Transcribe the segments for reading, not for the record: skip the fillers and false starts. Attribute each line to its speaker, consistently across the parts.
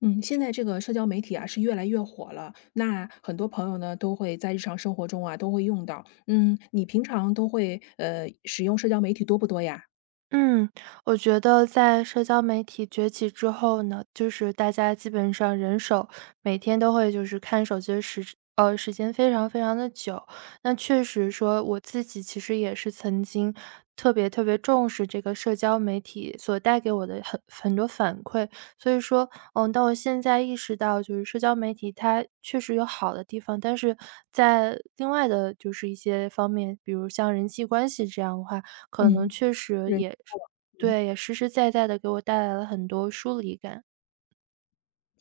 Speaker 1: 嗯，现在这个社交媒体啊是越来越火了，那很多朋友呢都会在日常生活中啊都会用到。嗯，你平常都会使用社交媒体多不多呀？
Speaker 2: 嗯，我觉得在社交媒体崛起之后呢，就是大家基本上人手每天都会就是看手机的时呃，时间非常非常的久。那确实说我自己其实也是曾经特别特别重视这个社交媒体所带给我的很多反馈。所以说，嗯，但我现在意识到就是社交媒体它确实有好的地方，但是在另外的就是一些方面，比如像人际关系这样的话，可能
Speaker 1: 嗯，
Speaker 2: 确实
Speaker 1: 人
Speaker 2: 也是
Speaker 1: 嗯
Speaker 2: 对，也实实在在的给我带来了很多疏离感。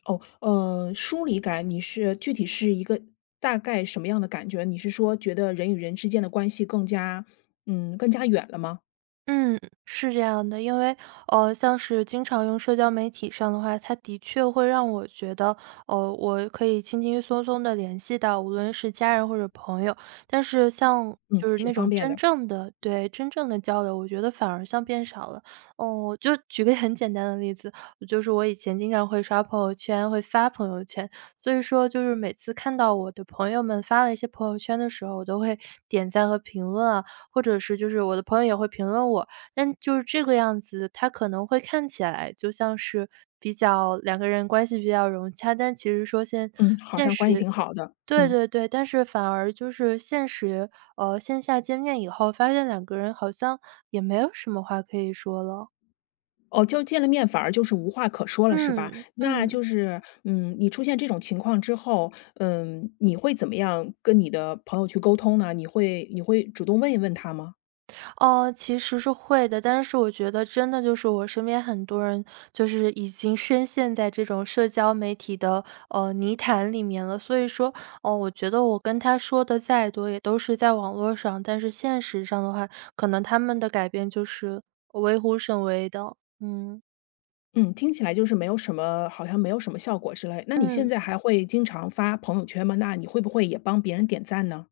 Speaker 1: 哦呃，疏离感你是具体是一个大概什么样的感觉？你是说觉得人与人之间的关系更加远了吗？
Speaker 2: 嗯，是这样的，因为像是经常用社交媒体上的话，它的确会让我觉得,我可以轻轻松松的联系到，无论是家人或者朋友。但是像
Speaker 1: 嗯，
Speaker 2: 就是
Speaker 1: 挺
Speaker 2: 那
Speaker 1: 方
Speaker 2: 种
Speaker 1: 便
Speaker 2: 真
Speaker 1: 的，
Speaker 2: 正的对，真正的交流，我觉得反而像变少了。哦，就举个很简单的例子，就是我以前经常会刷朋友圈，会发朋友圈，所以说就是每次看到我的朋友们发了一些朋友圈的时候，我都会点赞和评论啊。或者是就是我的朋友也会评论我，但就是这个样子，他可能会看起来就像是比较两个人关系比较融洽，但其实说现
Speaker 1: 嗯，好像关系挺好的，
Speaker 2: 对
Speaker 1: 嗯。
Speaker 2: 对对，但是反而就是现实,线下见面以后，发现两个人好像也没有什么话可以说了。
Speaker 1: 哦，就见了面反而就是无话可说了，是吧？
Speaker 2: 嗯，
Speaker 1: 那就
Speaker 2: 嗯。
Speaker 1: 是，嗯，你出现这种情况之后，嗯，你会怎么样跟你的朋友去沟通呢？你会主动问一问他吗？
Speaker 2: 哦，其实是会的，但是我觉得真的就是我身边很多人就是已经深陷在这种社交媒体的泥潭里面了，所以说，哦，我觉得我跟他说的再多也都是在网络上，但是现实上的话，可能他们的改变就是微乎甚微的，嗯
Speaker 1: 嗯，听起来就是没有什么好像没有什么效果之类。那你现
Speaker 2: 嗯。
Speaker 1: 在还会经常发朋友圈吗？那你会不会也帮别人点赞呢？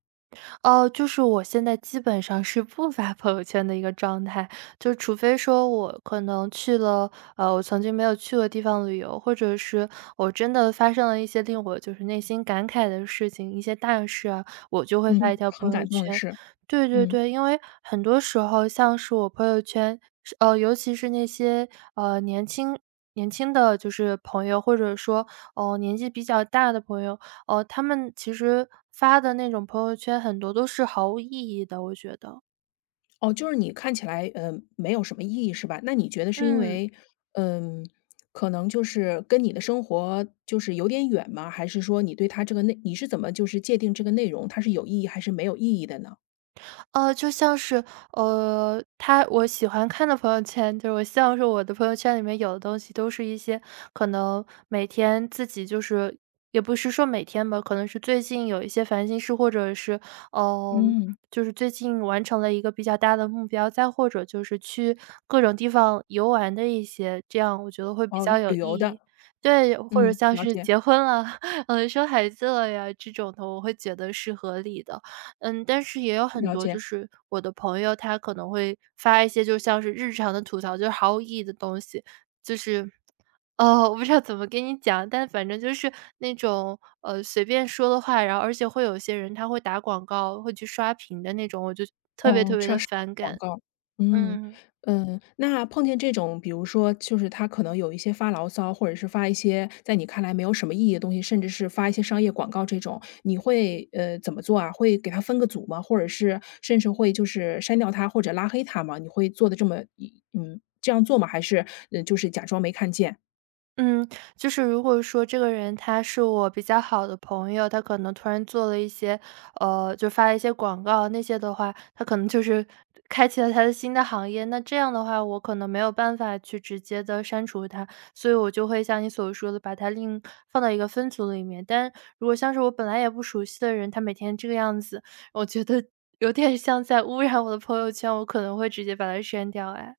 Speaker 2: 哦，就是我现在基本上是不发朋友圈的一个状态，就除非说我可能去了,我曾经没有去过地方旅游，或者是我真的发生了一些令我就是内心感慨的事情，一些大事啊，我就会发一
Speaker 1: 嗯，
Speaker 2: 条
Speaker 1: 很
Speaker 2: 朋友
Speaker 1: 感动的
Speaker 2: 圈。
Speaker 1: 是，
Speaker 2: 对对
Speaker 1: 嗯。
Speaker 2: 对，因为很多时候像是我朋友圈，是呃，尤其是那些呃年轻。年轻的就是朋友，或者说哦、年纪比较大的朋友，哦，他们其实发的那种朋友圈很多都是毫无意义的，我觉得。
Speaker 1: 哦，就是你看起来，没有什么意义是吧？那你觉得是因
Speaker 2: 嗯。
Speaker 1: 为，嗯，可能就是跟你的生活就是有点远吗？还是说你对它这个内你是怎么就是界定这个内容，它是有意义还是没有意义的呢？
Speaker 2: 就像是,我喜欢看的朋友圈，就是我希望说我的朋友圈里面有的东西都是一些可能每天自己就是也不是说每天吧，可能是最近有一些烦心事，或者是嗯，呃，
Speaker 1: 嗯。
Speaker 2: 就是最近完成了一个比较大的目标，再或者就是去各种地方游玩的一些，这样我觉得会比
Speaker 1: 哦，
Speaker 2: 较有
Speaker 1: 旅
Speaker 2: 意
Speaker 1: 游的，
Speaker 2: 义。对，或者
Speaker 1: 嗯，
Speaker 2: 像
Speaker 1: 了
Speaker 2: 是
Speaker 1: 解，
Speaker 2: 结婚了，生孩子了呀这种的，我会觉得是合理的。嗯，但是也有很
Speaker 1: 了
Speaker 2: 多
Speaker 1: 解。
Speaker 2: 就是我的朋友，他可能会发一些就像是日常的吐槽，就是毫无意义的东西，就是 哦，我不知道怎么跟你讲，但反正就是那种随便说的话，然后而且会有些人他会打广告，会去刷屏的那种，我就特别
Speaker 1: 哦，
Speaker 2: 特别
Speaker 1: 这
Speaker 2: 的
Speaker 1: 是
Speaker 2: 反
Speaker 1: 广
Speaker 2: 感。
Speaker 1: 告。嗯，
Speaker 2: 嗯。
Speaker 1: 嗯，那碰见这种，比如说就是他可能有一些发牢骚，或者是发一些在你看来没有什么意义的东西，甚至是发一些商业广告这种，你会，怎么做啊？会给他分个组吗？或者是甚至会就是删掉他或者拉黑他吗？你会做的这么这样做吗？还是，就是假装没看见？
Speaker 2: 嗯，就是如果说这个人他是我比较好的朋友，他可能突然做了一些，呃，就发了一些广告那些的话，他可能就是开启了他的新的行业。那这样的话，我可能没有办法去直接的删除他，所以我就会像你所说的，把他另放到一个分组里面。但如果像是我本来也不熟悉的人，他每天这个样子，我觉得有点像在污染我的朋友圈，我可能会直接把他删掉。哎，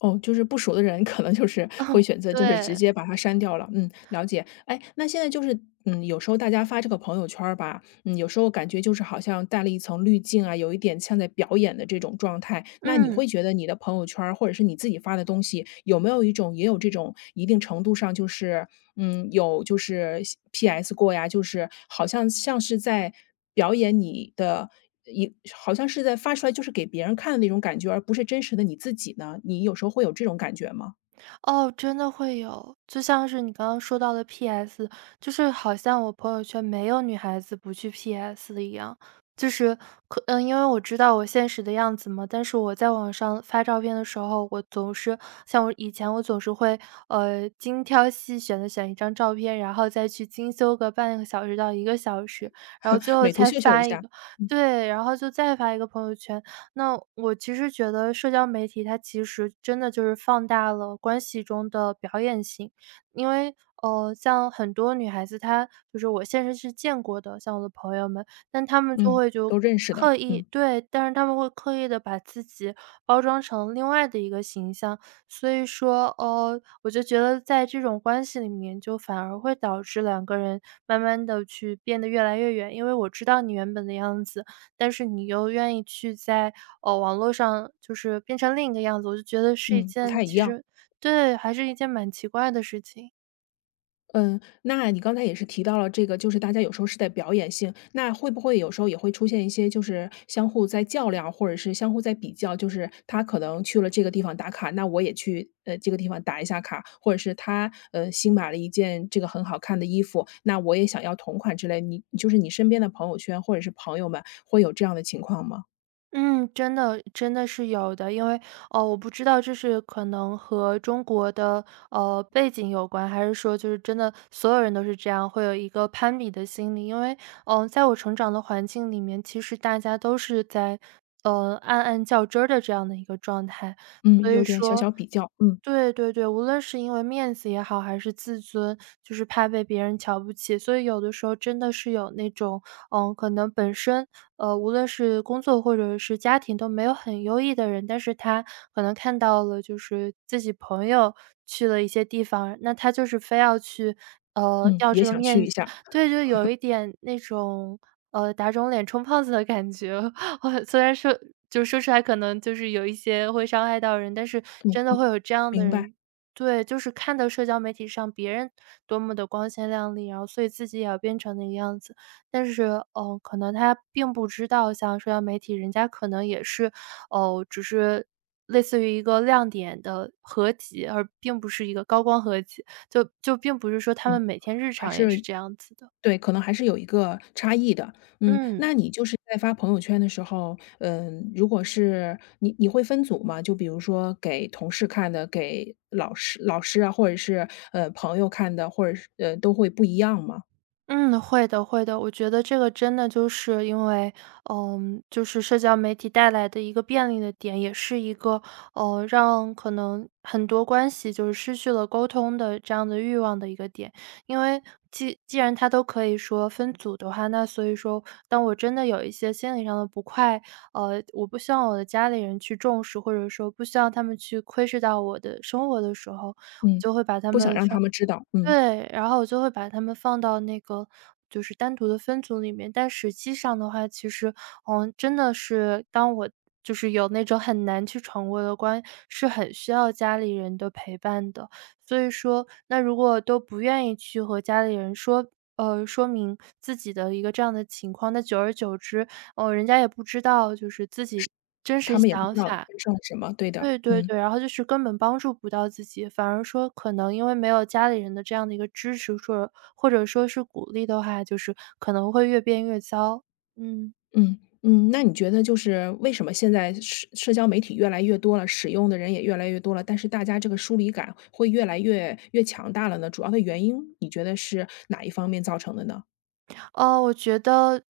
Speaker 1: 哦，就是不熟的人，可能就是会 选择就是直
Speaker 2: 对，
Speaker 1: 接把它删掉了。嗯，了解。哎，那现在就是，嗯，有时候大家发这个朋友圈儿吧，嗯，有时候感觉就是好像带了一层滤镜啊，有一点像在表演的这种状态。那你
Speaker 2: 嗯。
Speaker 1: 会觉得你的朋友圈儿或者是你自己发的东西，有没有一种也有这种一定程度上就是有就是 PS 过呀，就是好像像是在表演你的一好像是在发出来就是给别人看的那种感觉，而不是真实的你自己呢？你有时候会有这种感觉吗？
Speaker 2: 哦，真的会有，就像是你刚刚说到的 PS,就是好像我朋友圈没有女孩子不去 PS 的一样。就是因为我知道我现实的样子嘛，但是我在网上发照片的时候，我总是像我以前我总是会，呃，精挑细选的选一张照片，然后再去精修个半个小时到一个小时，然后最 后
Speaker 1: 美图
Speaker 2: 才
Speaker 1: 秀秀一
Speaker 2: 发一
Speaker 1: 下，
Speaker 2: 个对，然后就再发一个朋友圈。那我其实觉得社交媒体它其实真的就是放大了关系中的表演性，因为像很多女孩子，她就是我现实是见过的，像我的朋友们，但她们就
Speaker 1: 嗯，
Speaker 2: 会就
Speaker 1: 都认识的，
Speaker 2: 刻
Speaker 1: 嗯，
Speaker 2: 意对，但是她们会刻意的把自己包装成另外的一个形象，所以说,我就觉得在这种关系里面，就反而会导致两个人慢慢的去变得越来越远，因为我知道你原本的样子，但是你又愿意去在网络上就是变成另一个样子，我就觉得是一
Speaker 1: 嗯，不
Speaker 2: 件
Speaker 1: 太一
Speaker 2: 其
Speaker 1: 样。
Speaker 2: 实对，还是一件蛮奇怪的事情。
Speaker 1: 嗯，那你刚才也是提到了这个，就是大家有时候是在表演性，那会不会有时候也会出现一些就是相互在较量，或者是相互在比较，就是他可能去了这个地方打卡，那我也去这个地方打一下卡，或者是他新买了一件这个很好看的衣服，那我也想要同款之类，你就是你身边的朋友圈或者是朋友们会有这样的情况吗？
Speaker 2: 嗯，真的真的是有的。因为，哦，我不知道这是可能和中国的背景有关，还是说就是真的所有人都是这样，会有一个攀比的心理。因为,在我成长的环境里面，其实大家都是在,暗暗较真儿的这样的一个状态。
Speaker 1: 嗯，
Speaker 2: 所
Speaker 1: 有
Speaker 2: 以
Speaker 1: 点小
Speaker 2: 说
Speaker 1: 小比较，嗯
Speaker 2: 对对对，无论是因为面子也好，还是自尊，就是怕被别人瞧不起，所以有的时候真的是有那种，可能本身,无论是工作或者是家庭都没有很优异的人，但是他可能看到了就是自己朋友去了一些地方，那他就是非要去，
Speaker 1: 嗯，
Speaker 2: 要
Speaker 1: 也
Speaker 2: 这个
Speaker 1: 想去
Speaker 2: 面
Speaker 1: 一
Speaker 2: 子，
Speaker 1: 下，
Speaker 2: 对，就有一点那种，打肿脸充胖子的感觉。哦，虽然说就说出来可能就是有一些会伤害到人，但是真的会有这样的
Speaker 1: 明白，
Speaker 2: 人对，就是看到社交媒体上别人多么的光鲜亮丽，然后所以自己也要变成那个样子。但是，可能他并不知道像社交媒体，人家可能也是，哦，只是类似于一个亮点的合集，而并不是一个高光合集，就并不是说他
Speaker 1: 嗯，
Speaker 2: 们每天日
Speaker 1: 还
Speaker 2: 常也是
Speaker 1: 是
Speaker 2: 这样子的。
Speaker 1: 对，可能还是有一个差异的。嗯，
Speaker 2: 嗯。
Speaker 1: 那你就是在发朋友圈的时候，嗯，如果是你会分组吗？就比如说给同事看的，给老师啊，或者是，朋友看的，或者是都会不一样吗？
Speaker 2: 嗯，会的会的。我觉得这个真的就是因为,就是社交媒体带来的一个便利的点，也是一个，让可能很多关系就是失去了沟通的这样的欲望的一个点。因为既然它都可以说分组的话，那所以说当我真的有一些心理上的不快，我不希望我的家里人去重视，或者说不希望他们去窥视到我的生活的时候，我
Speaker 1: 嗯，
Speaker 2: 就会把他
Speaker 1: 不想
Speaker 2: 们
Speaker 1: 让
Speaker 2: 放
Speaker 1: 他们知道，嗯，
Speaker 2: 对，然后我就会把他们放到那个就是单独的分组里面，但实际上的话，其实,真的是当我就是有那种很难去闯过的关，是很需要家里人的陪伴的。所以说，那如果都不愿意去和家里人说说明自己的一个这样的情况，那久而久之，哦，人家也不知道就是自己真
Speaker 1: 他
Speaker 2: 实
Speaker 1: 们也不
Speaker 2: 想
Speaker 1: 知道发
Speaker 2: 法。
Speaker 1: 生了什么，对的，
Speaker 2: 对对
Speaker 1: 嗯。
Speaker 2: 对，然后就是根本帮助不到自己，反而说可能因为没有家里人的这样的一个支持，或者说是鼓励的话，就是可能会越变越糟。嗯。
Speaker 1: 嗯嗯，那你觉得就是为什么现在社交媒体越来越多了，使用的人也越来越多了，但是大家这个疏离感会越来越强大了呢？主要的原因你觉得是哪一方面造成的呢？
Speaker 2: 哦，我觉得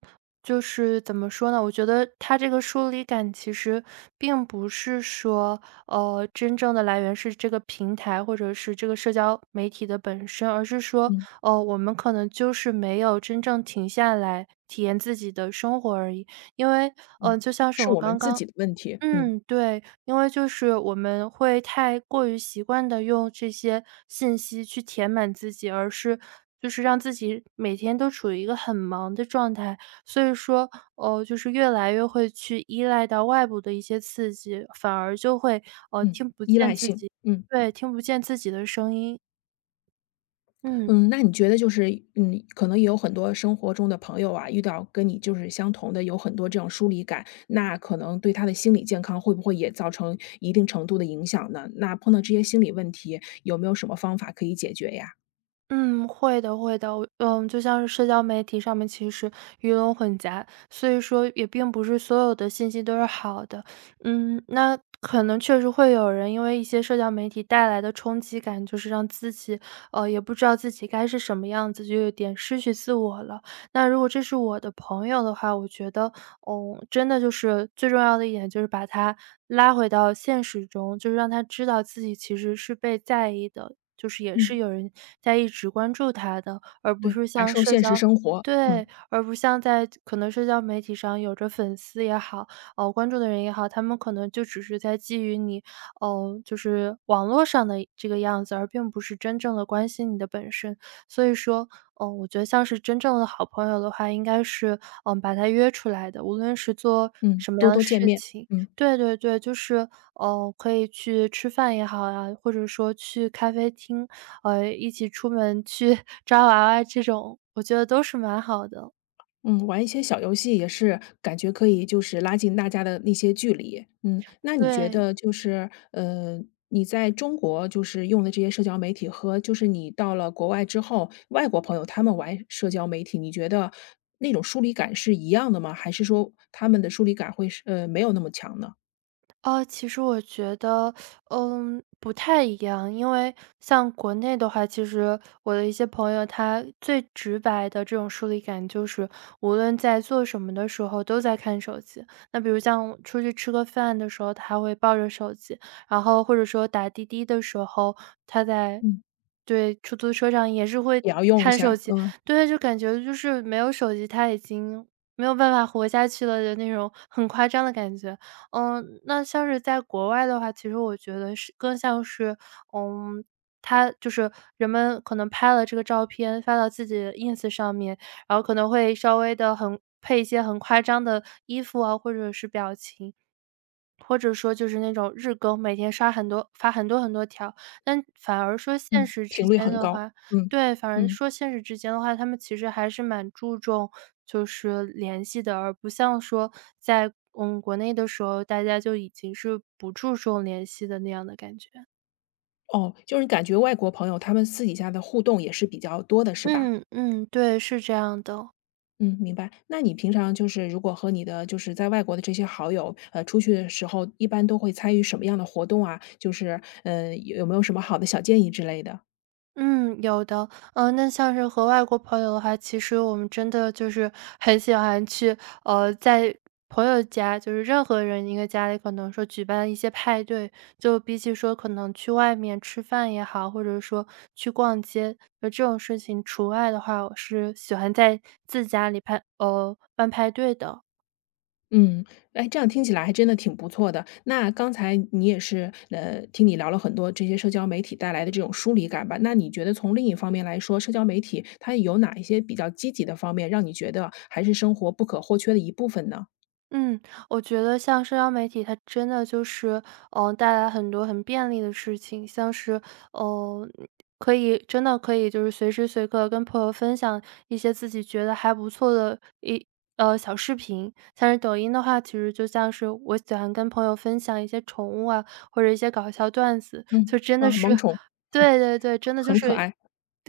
Speaker 2: 就是怎么说呢？我觉得它这个疏离感其实并不是说，真正的来源是这个平台或者是这个社交媒体的本身，而是说，
Speaker 1: 嗯
Speaker 2: 我们可能就是没有真正停下来体验自己的生活而已。因为，
Speaker 1: 嗯，
Speaker 2: 呃，就像是
Speaker 1: 是
Speaker 2: 我
Speaker 1: 我们
Speaker 2: 刚
Speaker 1: 自
Speaker 2: 刚
Speaker 1: 己的问题，嗯
Speaker 2: 嗯，对，因为就是我们会太过于习惯的用这些信息去填满自己，而是就是让自己每天都处于一个很忙的状态。所以说，哦，就是越来越会去依赖到外部的一些刺激，反而就会，呃，
Speaker 1: 嗯，
Speaker 2: 听不
Speaker 1: 依赖
Speaker 2: 见自
Speaker 1: 性，
Speaker 2: 己
Speaker 1: 嗯。
Speaker 2: 对，听不见自己的声音。嗯。
Speaker 1: 嗯，那你觉得就是，嗯，可能也有很多生活中的朋友啊，遇到跟你就是相同的，有很多这种疏离感，那可能对他的心理健康会不会也造成一定程度的影响呢？那碰到这些心理问题，有没有什么方法可以解决呀？
Speaker 2: 嗯，会的，会的，嗯，就像是社交媒体上面，其实鱼龙混杂，所以说也并不是所有的信息都是好的。嗯，那可能确实会有人因为一些社交媒体带来的冲击感，就是让自己，也不知道自己该是什么样子，就有点失去自我了。那如果这是我的朋友的话，我觉得，嗯，真的就是最重要的一点就是把他拉回到现实中，就是让他知道自己其实是被在意的。就是也是
Speaker 1: 嗯，
Speaker 2: 有人在一直关注他的，而不
Speaker 1: 对，
Speaker 2: 是
Speaker 1: 感
Speaker 2: 像
Speaker 1: 受
Speaker 2: 社
Speaker 1: 现实
Speaker 2: 交
Speaker 1: 生活，嗯
Speaker 2: 对，而不像在可能社交媒体上有着粉丝也好，关注的人也好，他们可能就只是在基于你，哦，就是网络上的这个样子，而并不是真正的关心你的本身。所以说，嗯，我觉得像是真正的好朋友的话，应该是，嗯，把他约出来的，无论是做
Speaker 1: 嗯，
Speaker 2: 什么
Speaker 1: 多
Speaker 2: 样的
Speaker 1: 多见
Speaker 2: 事
Speaker 1: 面，
Speaker 2: 情
Speaker 1: 嗯。
Speaker 2: 对对对，就是，哦，可以去吃饭也好呀，或者说去咖啡厅，一起出门去 抓娃娃这种，我觉得都是蛮好的。
Speaker 1: 嗯，玩一些小游戏也是感觉可以就是拉近大家的那些距离。嗯，那你觉
Speaker 2: 对，
Speaker 1: 得就是，你在中国就是用的这些社交媒体和就是你到了国外之后，外国朋友他们玩社交媒体，你觉得那种疏离感是一样的吗？还是说他们的疏离感会是没有那么强呢？
Speaker 2: 哦，其实我觉得，嗯，不太一样。因为像国内的话，其实我的一些朋友，他最直白的这种疏离感，就是无论在做什么的时候都在看手机。那比如像出去吃个饭的时候，他会抱着手机，然后或者说打滴滴的时候，他在
Speaker 1: 嗯，
Speaker 2: 对，出租车上也是会
Speaker 1: 也要用一
Speaker 2: 看手
Speaker 1: 下，
Speaker 2: 机。
Speaker 1: 嗯，
Speaker 2: 对，就感觉就是没有手机，他已经没有办法活下去了的那种很夸张的感觉。嗯，那像是在国外的话，其实我觉得是更像是，嗯，他就是人们可能拍了这个照片发到自己的 Ins 上面，然后可能会稍微的很配一些很夸张的衣服啊，或者是表情。或者说就是那种日更，每天刷很多发很多很多条，但反而说现
Speaker 1: 嗯，
Speaker 2: 实之
Speaker 1: 频率
Speaker 2: 间
Speaker 1: 很
Speaker 2: 的
Speaker 1: 高，
Speaker 2: 话
Speaker 1: 嗯，
Speaker 2: 对，反而
Speaker 1: 嗯，
Speaker 2: 说现实之间的话，他们其实还是蛮注重就是联系的，而不像说在，嗯，国内的时候，大家就已经是不注重联系的那样的感觉。
Speaker 1: 哦，就是你感觉外国朋友他们私底下的互动也是比较多的，是吧？
Speaker 2: 嗯嗯，对，是这样的。
Speaker 1: 嗯，明白。那你平常就是如果和你的就是在外国的这些好友，出去的时候，一般都会参与什么样的活动啊？就是，有没有什么好的小建议之类的？
Speaker 2: 嗯，有的。嗯，那像是和外国朋友的话，其实我们真的就是很喜欢去，在朋友家，就是任何人一个家里，可能说举办一些派对，就比起说可能去外面吃饭也好，或者说去逛街，就这种事情除外的话，我是喜欢在自家里办派对的。
Speaker 1: 嗯，哎，这样听起来还真的挺不错的。那刚才你也是，听你聊了很多这些社交媒体带来的这种疏离感吧？那你觉得从另一方面来说，社交媒体它有哪一些比较积极的方面，让你觉得还是生活不可或缺的一部分呢？
Speaker 2: 嗯，我觉得像社交媒体，它真的就是，嗯，带来很多很便利的事情，像是，呃，可以真的可以就是随时随刻跟朋友分享一些自己觉得还不错的小视频，像是抖音的话，其实就像是我喜欢跟朋友分享一些宠物啊，或者一些搞笑段子，
Speaker 1: 嗯，
Speaker 2: 就真
Speaker 1: 啊，
Speaker 2: 的是，
Speaker 1: 萌宠，
Speaker 2: 对 对对，真的就
Speaker 1: 很可
Speaker 2: 是
Speaker 1: 爱。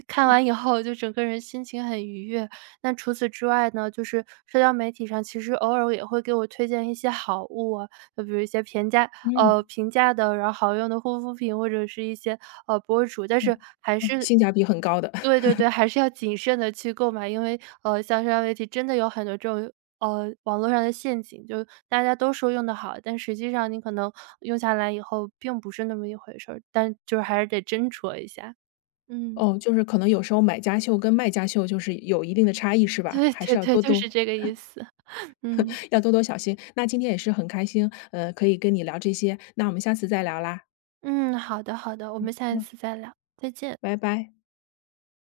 Speaker 2: 看
Speaker 1: 嗯
Speaker 2: 完以后就整个人心情很愉悦，那除此之外呢，就是社交媒体上其实偶尔也会给我推荐一些好物啊，就比如一些
Speaker 1: 嗯。
Speaker 2: 平价的，然后好用的护肤品或者是一些，博主，但是还
Speaker 1: 嗯，
Speaker 2: 是
Speaker 1: 性价比很高的。
Speaker 2: 对 对对，还是要谨慎的去购买，因为，像社交媒体真的有很多这种，网络上的陷阱，就大家都说用的好，但实际上你可能用下来以后并不是那么一回事儿，但就是还是得斟酌一下。嗯，
Speaker 1: 哦，就是可能有时候买家秀跟卖家秀就是有一定的差异是 吧？
Speaker 2: 对
Speaker 1: 还是
Speaker 2: 对
Speaker 1: 要
Speaker 2: 对，
Speaker 1: 多
Speaker 2: 就
Speaker 1: 多
Speaker 2: 是这个意思，嗯。
Speaker 1: 要多多小心。那今天也是很开心，可以跟你聊这些，那我们下次再聊啦。
Speaker 2: 嗯，好的好的，我们下一
Speaker 1: 嗯，
Speaker 2: 次再聊，再见。
Speaker 1: 拜拜。